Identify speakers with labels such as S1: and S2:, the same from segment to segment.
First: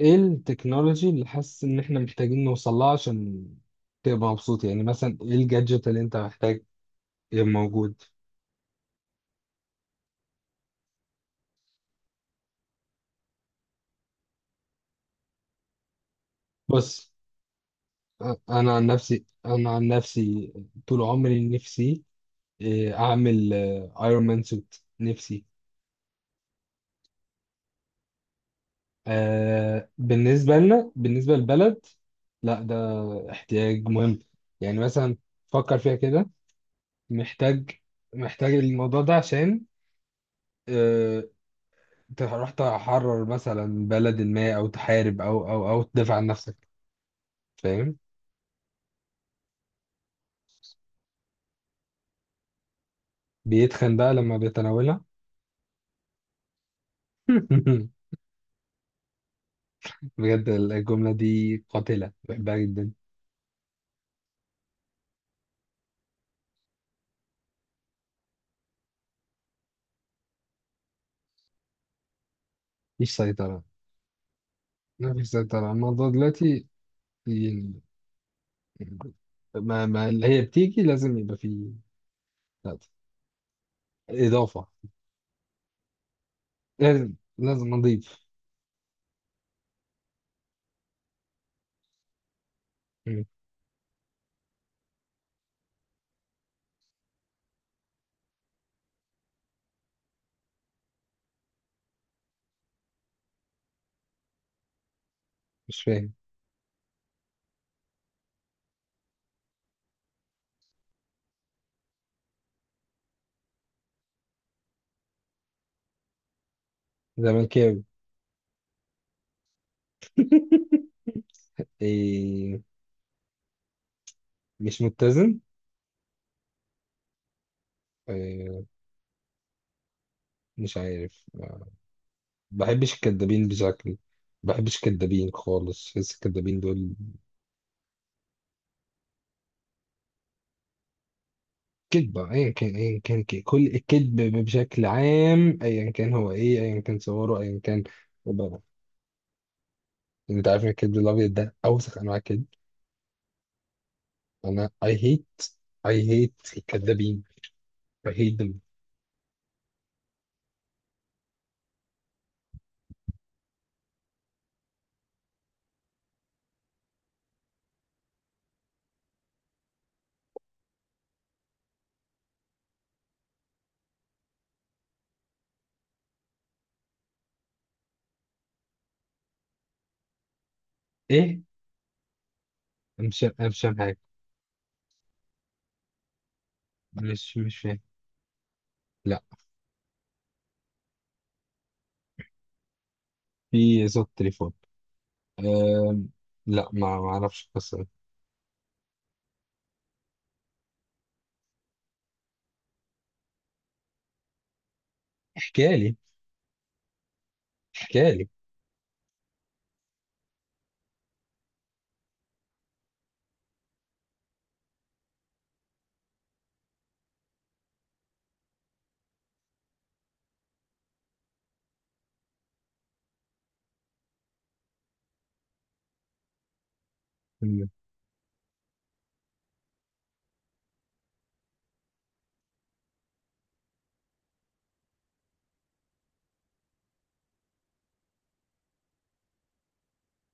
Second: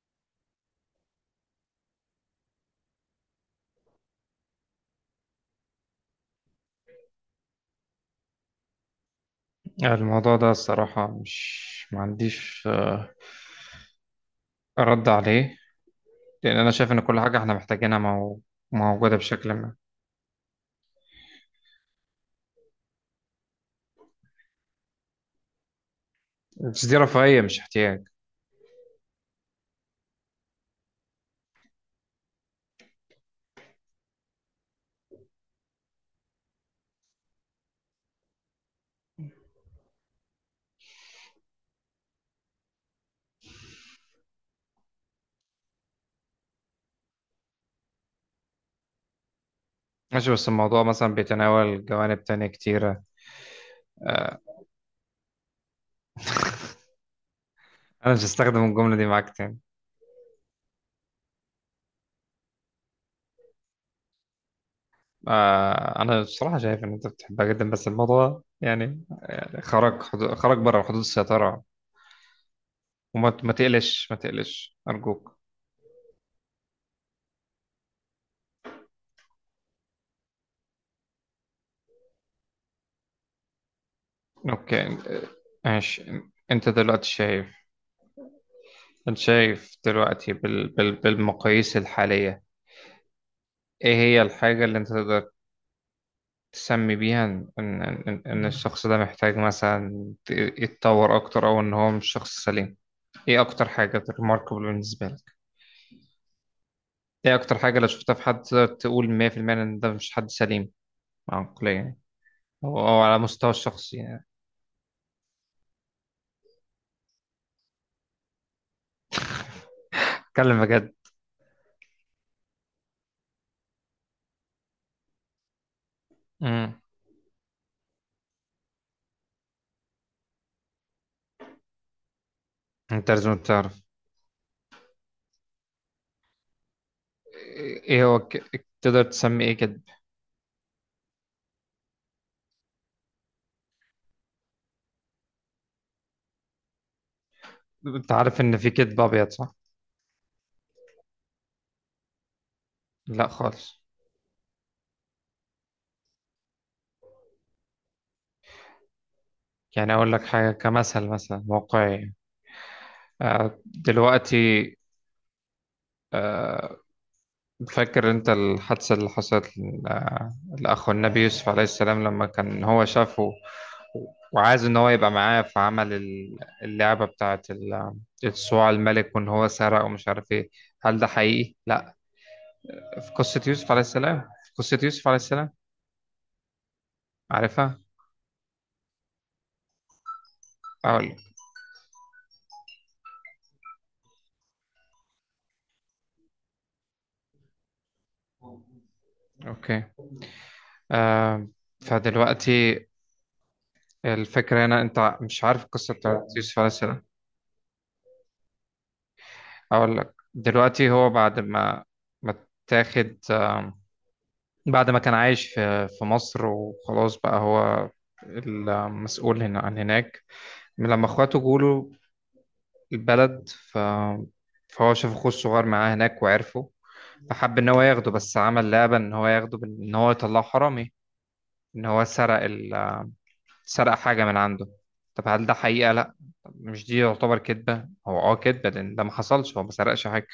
S1: ايه التكنولوجي اللي حاسس ان احنا محتاجين نوصل لها عشان تبقى مبسوط، يعني مثلا ايه الجادجت اللي انت محتاج يبقى موجود؟
S2: الموضوع ده الصراحة مش ما عنديش رد عليه. لأن أنا شايف إن
S1: بص.
S2: كل حاجة إحنا محتاجينها
S1: أ- انا عن
S2: موجودة
S1: نفسي
S2: بشكل
S1: انا
S2: ما.
S1: عن نفسي طول عمري نفسي اعمل ايرون مان سوت. نفسي.
S2: بس دي رفاهية مش احتياج.
S1: آه، بالنسبة لنا، بالنسبة للبلد، لا ده احتياج مهم. يعني مثلا، فكر فيها كده. محتاج محتاج الموضوع ده عشان آه، انت رحت تحرر مثلا بلد ما، او تحارب او تدافع عن نفسك، فاهم؟
S2: ماشي، بس الموضوع مثلا بيتناول جوانب تانية كتيرة.
S1: بيتخن بقى لما
S2: آه،
S1: بيتناولها.
S2: أنا مش هستخدم الجملة دي معاك تاني.
S1: بجد الجملة دي قاتلة، بحبها جدا.
S2: أنا بصراحة شايف إن أنت بتحبها جدا، بس الموضوع يعني خرج بره حدود السيطرة.
S1: مفيش
S2: وما ما
S1: سيطرة.
S2: تقلش ما تقلش
S1: مفيش
S2: أرجوك.
S1: سيطرة الموضوع دلوقتي، يعني ما اللي هي بتيجي لازم يبقى فيه، لا، إضافة.
S2: أوكي، ماشي. أنت دلوقتي
S1: لازم
S2: شايف
S1: لازم نضيف.
S2: انت شايف دلوقتي بالمقاييس الحالية،
S1: مم.
S2: ايه هي الحاجة اللي انت تقدر تسمي بيها ان ان ان إن الشخص ده محتاج مثلا يتطور اكتر او ان هو مش شخص سليم؟ ايه اكتر حاجة ريماركبل بالنسبة لك؟
S1: مش فاهم.
S2: ايه اكتر حاجة لو شفتها في حد تقدر تقول 100% ان ده مش حد سليم عقليا يعني، او على مستوى الشخصي يعني؟
S1: زملكاوي.
S2: اتكلم بجد.
S1: إيه، مش متزن.
S2: امم
S1: إيه، مش عارف. ما بحبش
S2: انت لازم
S1: الكدابين
S2: تعرف.
S1: بشكل. ما بحبش الكدابين خالص، بحس الكدابين دول
S2: ايه هو تقدر تسمي ايه كده؟
S1: كذبة. ايا كان، ايا كان، كل الكذب بشكل عام، ايا كان هو ايه، ايا كان صوره ايا كان.
S2: انت عارف ان
S1: بقى.
S2: في كدب ابيض، صح؟
S1: انت عارف ان الكذب الابيض ده اوسخ انواع الكذب.
S2: لا خالص.
S1: انا I hate الكدابين. I hate them.
S2: يعني أقول لك حاجة كمثل مثلا واقعي. دلوقتي فاكر أنت الحادثة اللي حصلت لأخو النبي يوسف عليه السلام لما كان هو شافه، وعايز إن هو يبقى معاه فعمل اللعبة بتاعة الصواع الملك وإن هو سرق ومش عارف إيه. هل ده
S1: ايه،
S2: حقيقي؟ لأ.
S1: انا مش انا مش فاهم حاجة.
S2: في قصة يوسف عليه السلام.
S1: مش فاهم.
S2: عارفها؟
S1: لا،
S2: أقول لك.
S1: في صوت تليفون. أم... لا، ما اعرفش القصة دي.
S2: أوكي، آه، فدلوقتي الفكرة هنا أنت مش عارف
S1: احكي
S2: القصة
S1: لي،
S2: بتاعة يوسف عليه السلام.
S1: احكي لي.
S2: اقول لك دلوقتي. هو بعد ما اتاخد، بعد ما كان عايش في مصر وخلاص بقى هو المسؤول هنا عن هناك، من لما اخواته جوله البلد فهو شاف اخوه الصغير معاه هناك وعرفه، فحب ان هو ياخده، بس عمل لعبة ان هو ياخده ان هو يطلعه حرامي، ان هو سرق حاجة من عنده. طب هل ده حقيقة؟ لا. مش دي يعتبر كذبة؟ هو كذبة لأن ده ما حصلش، هو ما سرقش حاجة.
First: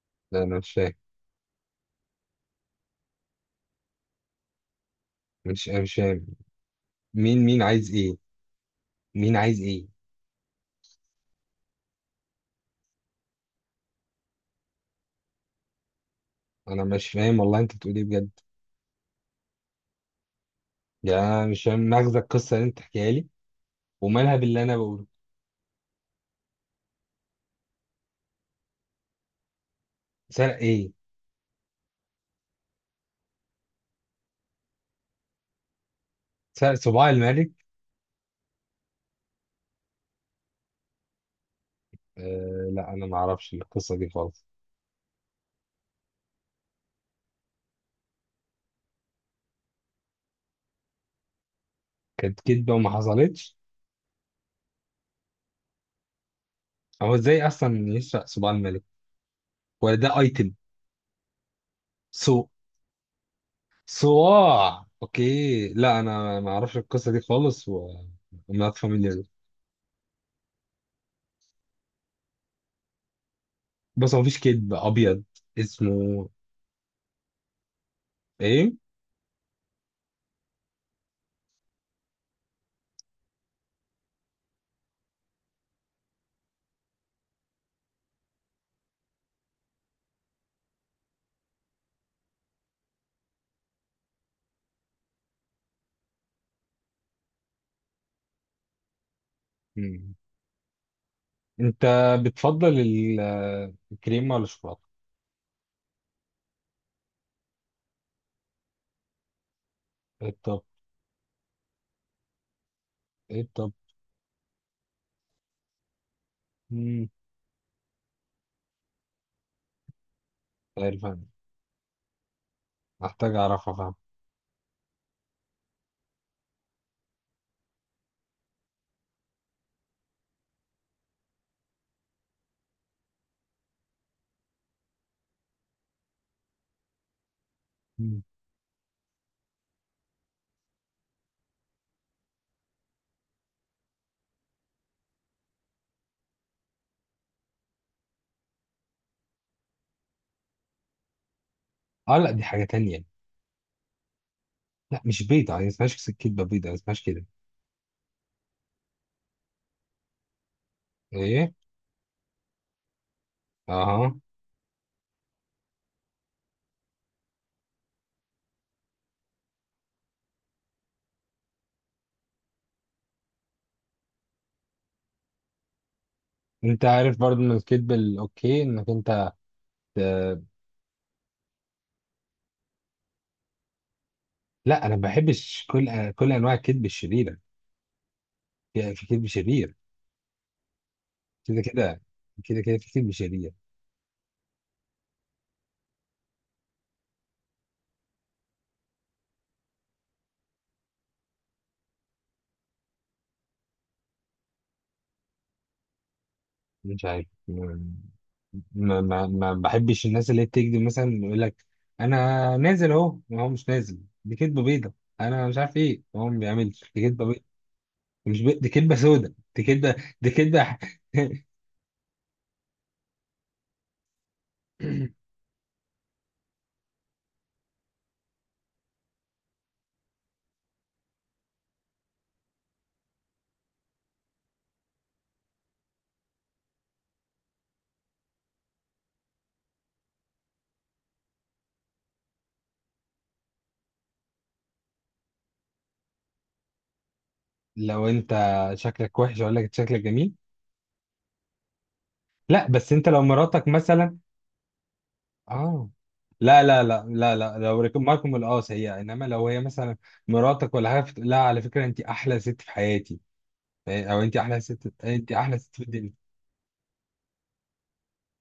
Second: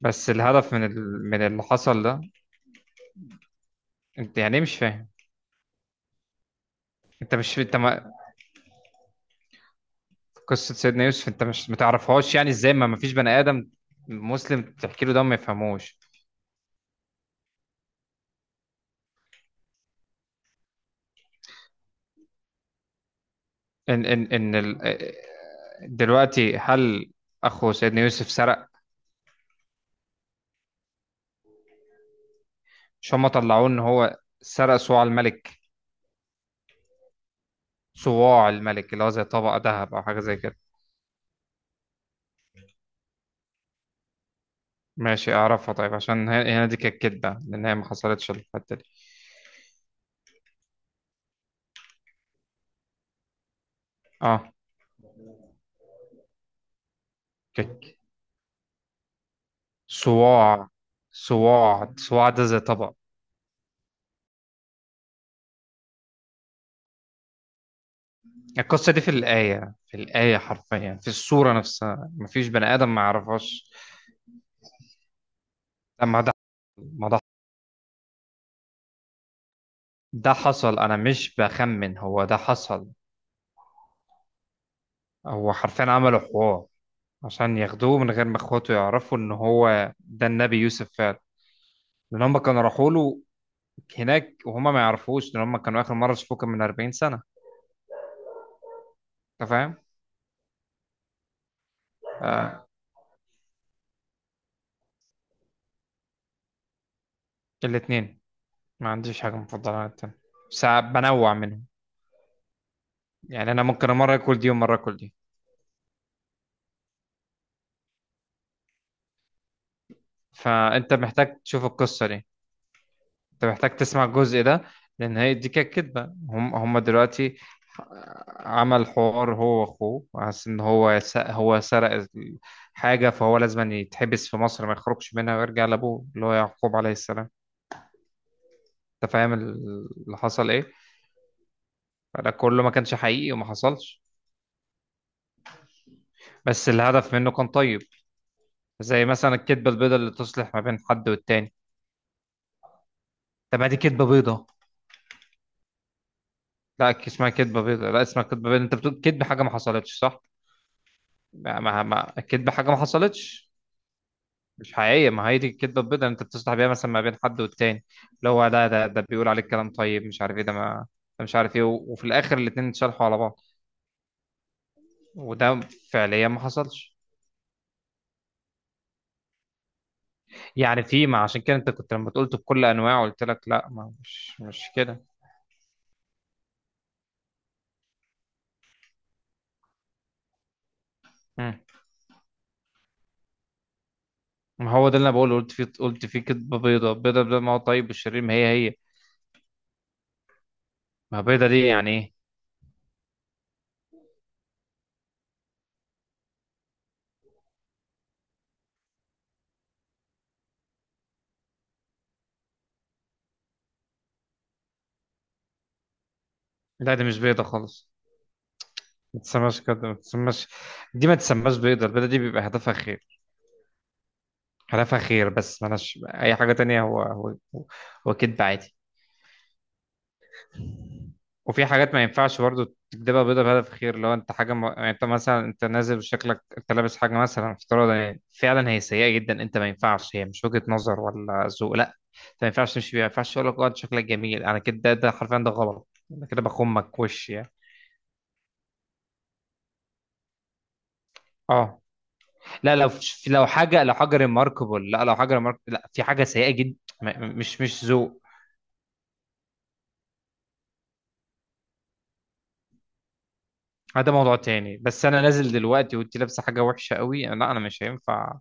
S2: بس
S1: لا، انا مش
S2: الهدف
S1: فاهم.
S2: من اللي حصل ده. انت يعني ايه مش فاهم؟
S1: مش انا مش فاهم. مين مين
S2: انت
S1: عايز
S2: ما...
S1: ايه؟ مين عايز ايه؟
S2: قصة سيدنا يوسف انت مش ما تعرفهاش؟ يعني ازاي ما فيش بني ادم مسلم تحكي له ده ما يفهموش؟
S1: انا مش فاهم، والله انت بتقول ايه بجد؟ يعني انا مش فاهم مغزى القصه اللي انت بتحكيها لي.
S2: ان ان
S1: ومالها
S2: ان
S1: باللي انا
S2: ال...
S1: بقوله؟
S2: إيه، دلوقتي هل اخو سيدنا يوسف سرق؟
S1: سرق ايه؟
S2: مش هم طلعوه ان هو سرق صواع الملك؟
S1: سرق صباع الملك.
S2: صواع الملك اللي هو زي طبق ذهب او حاجة زي كده.
S1: آه، لا انا ما اعرفش القصه دي خالص.
S2: ماشي، اعرفها طيب عشان هنا دي كانت كدبة لان هي ما حصلتش الحتة دي.
S1: كانت كدبه وما حصلتش.
S2: اه،
S1: هو ازاي اصلا
S2: كانت
S1: يسرق صباع الملك؟ ولا ده ايتم؟
S2: صواع صواع صواع ده
S1: سو
S2: زي طبق.
S1: صواع، اوكي. لا انا ما اعرفش القصه دي خالص وما
S2: القصة
S1: اتفهم.
S2: دي في الآية، في الآية حرفيا في السورة نفسها مفيش بني آدم ما يعرفهاش.
S1: بس هو مفيش كدب ابيض
S2: لما
S1: اسمه
S2: ده ما ده
S1: ايه.
S2: ده حصل، أنا مش بخمن، هو ده حصل. هو حرفيا عملوا حوار عشان ياخدوه من غير ما إخواته يعرفوا إن هو ده النبي يوسف فعلا، لأن هم كانوا راحوا له هناك وهما ما يعرفوش لأن هم كانوا آخر مرة شافوه كان من 40 سنة. أنت فاهم؟
S1: انت
S2: آه.
S1: بتفضل الكريمه ولا الشوكولاته؟
S2: الاتنين. ما عنديش حاجة مفضلة عن التاني،
S1: ايه الطب؟
S2: بس بنوع منهم،
S1: ايه
S2: يعني أنا
S1: الطب؟
S2: ممكن مرة آكل دي ومرة آكل دي.
S1: مم، مش
S2: فأنت
S1: عارف. انا
S2: محتاج تشوف القصة دي.
S1: محتاج
S2: انت
S1: اعرفها،
S2: محتاج
S1: فاهم.
S2: تسمع الجزء ده لان هي دي كانت كدبه. هم دلوقتي عمل حوار هو واخوه حاسس ان هو سرق حاجه، فهو لازم يتحبس في مصر، ما يخرجش منها ويرجع لابوه اللي هو يعقوب عليه السلام.
S1: مم.
S2: انت فاهم اللي حصل ايه؟ فده كله ما كانش حقيقي وما حصلش. بس الهدف منه كان طيب، زي مثلا الكدبه البيضاء اللي تصلح ما بين حد والتاني.
S1: اه لا، دي حاجه تانية.
S2: طب ما دي كدبه بيضاء.
S1: لا، مش بيضه، يعني اسمهاش كدبه بيضه، ما اسمهاش
S2: لا،
S1: كده.
S2: اسمها كدبه بيضاء، لا، اسمها كدبه بيضاء. انت بتقول كدب حاجه ما حصلتش، صح؟
S1: ايه؟
S2: الكدبه حاجه ما حصلتش.
S1: اها،
S2: مش حقيقية، ما هي دي الكدبة البيضاء اللي انت بتصلح بيها مثلا ما بين حد والتاني، اللي هو ده بيقول عليك كلام طيب مش عارف ايه، ده مش عارف ايه وفي الاخر الاتنين اتشرحوا على بعض، وده فعليا ما
S1: انت
S2: حصلش.
S1: عارف برضو ان الكدب الاوكي، انك انت ت-
S2: يعني ما عشان كده انت كنت لما قلت بكل انواع قلت لك لا، ما مش
S1: لا. انا ما
S2: كده.
S1: بحبش كل انواع الكدب الشريره. في كدب شرير.
S2: مم.
S1: كده كده، كده كده، في كدب شرير.
S2: ما هو ده اللي انا بقوله، قلت فيه كدبة بيضاء بيضاء بيضاء، ما هو طيب والشرير ما هي. ما بيضاء دي يعني ايه؟
S1: مش عارف. ما بحبش الناس اللي بتكذب. مثلا يقول لك انا نازل اهو، ما هو مش نازل، دي كدبه بيضه. انا مش عارف ايه هو، ما بيعملش،
S2: لا،
S1: دي
S2: دي مش
S1: كدبه بيضه.
S2: بيضاء خالص.
S1: مش بي... دي كدبه
S2: ما
S1: سودا،
S2: تسماش
S1: دي
S2: كده، ما
S1: كدبه، دي
S2: تسماش.
S1: كدبه.
S2: دي ما تسماش بيضاء. البيضاء دي بيبقى هدفها خير، خلافها خير، بس ملهاش اي حاجه تانية، هو كدب عادي. وفي حاجات ما ينفعش برضه تكدبها بيضة بهدف خير. لو انت حاجه يعني انت مثلا انت نازل وشكلك، انت لابس حاجه مثلا افتراضا، يعني فعلا هي سيئه جدا، انت ما ينفعش، هي مش وجهه نظر ولا ذوق، لا. انت ما ينفعش تمشي بيها. ما ينفعش اقول لك اه انت شكلك جميل، انا كده ده حرفيا ده غلط. انا كده بخمك وش يعني.
S1: لو انت شكلك وحش اقول لك شكلك جميل.
S2: اه،
S1: لا
S2: لا،
S1: بس انت، لو مراتك
S2: لو حاجه
S1: مثلا.
S2: ريماركبل، لا، لو حاجه ريماركبل،
S1: اه،
S2: لا، في حاجه سيئه
S1: لا
S2: جدا.
S1: لا لا لا لا، لو
S2: مش ذوق.
S1: ماركم القاس هي، انما لو هي مثلا مراتك ولا حاجه لا، على فكره انت احلى ست في حياتي،
S2: ده
S1: او انت
S2: موضوع
S1: احلى
S2: تاني.
S1: ست،
S2: بس انا
S1: انت
S2: نازل
S1: احلى ست في
S2: دلوقتي
S1: الدنيا.
S2: وانت لابسه حاجه وحشه قوي، لا، انا مش هينفع.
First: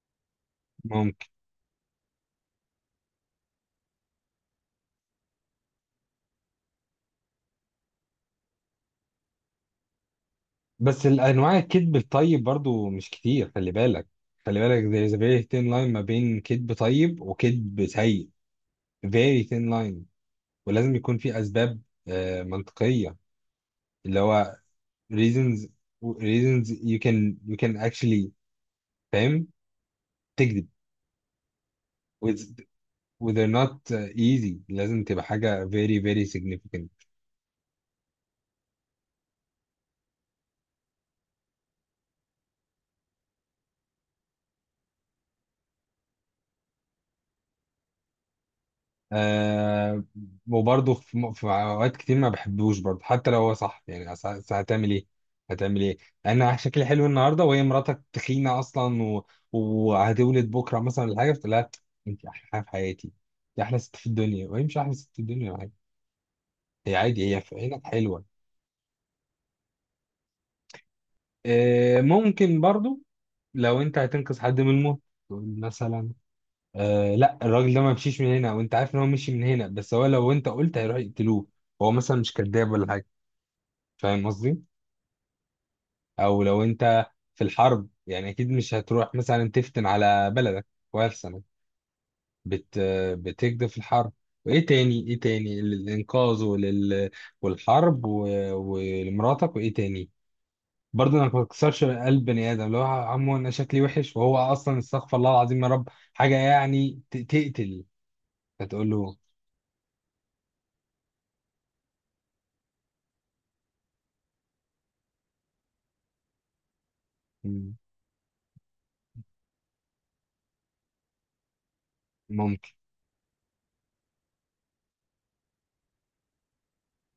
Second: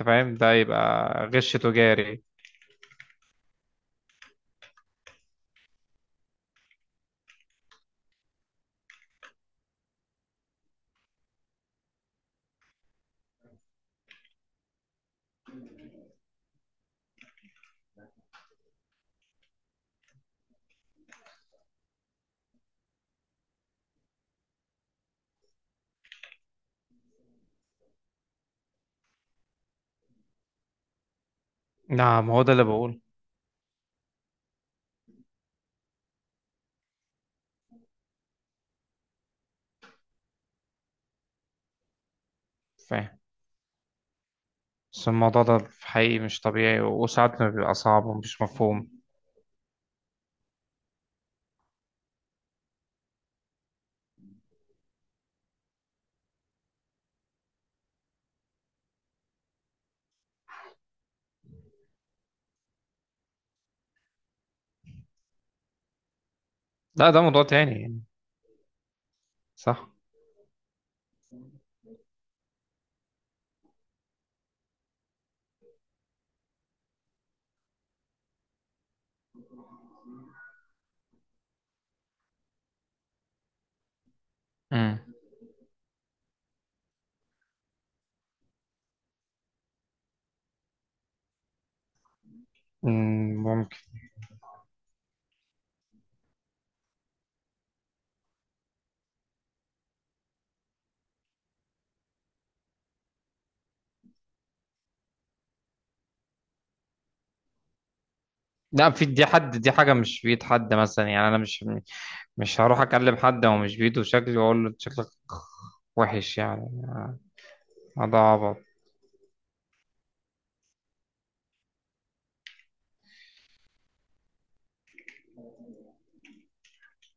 S2: انت فاهم؟ ده يبقى غش تجاري.
S1: بس الانواع الكذب الطيب برضو مش كتير، خلي بالك. خلي بالك، there is a very thin line ما بين كذب طيب وكذب سيء. Very thin line. ولازم يكون في اسباب آه، منطقية، اللي هو reasons reasons، you can actually، فاهم، تكذب.
S2: نعم، هو ده
S1: with,
S2: اللي بقول.
S1: with they're not easy، لازم تبقى حاجة very very significant.
S2: فاهم. بس الموضوع ده في حقيقي مش طبيعي، وساعات ما بيبقى صعب ومش مفهوم.
S1: آه، وبرضه في اوقات كتير ما بحبوش برضه حتى لو هو صح، يعني أصل هتعمل ايه؟ هتعمل ايه؟ انا شكلي حلو النهارده، وهي مراتك تخينه اصلا، و... وهتولد بكره مثلا ولا حاجه، فلا، انت احلى حاجه في حياتي، انت احلى ست في الدنيا، وهي مش احلى ست في الدنيا ولا حاجه، هي
S2: لا، ده
S1: عادي، هي
S2: موضوع
S1: في
S2: تاني
S1: عينك
S2: يعني.
S1: حلوه.
S2: صح.
S1: آه، ممكن برضه. لو انت هتنقذ حد من الموت، تقول مثلا آه لا، الراجل ده ما مشيش من هنا، وانت عارف ان هو مشي من هنا، بس هو لو انت قلت هيروح يقتلوه، هو مثلا مش كذاب ولا حاجه، فاهم قصدي؟
S2: امم
S1: او لو انت في الحرب، يعني اكيد مش هتروح مثلا تفتن على بلدك، وألسنك بت بتكده
S2: ممكن.
S1: في الحرب. وايه تاني؟ ايه تاني؟ الانقاذ، ولل... والحرب و... ولمراتك، وايه تاني؟ برضه انا ما بكسرش قلب بني ادم، اللي هو عمو انا شكلي وحش وهو اصلا، استغفر الله العظيم يا رب، حاجه يعني تقتل، فتقول
S2: لا، في
S1: له
S2: دي حد دي حاجه مش بيد حد مثلا، يعني انا مش هروح اكلم حد هو مش بيده شكلي واقول له أنت شكلك وحش يعني.
S1: "مم،
S2: هذا عبط.
S1: ممكن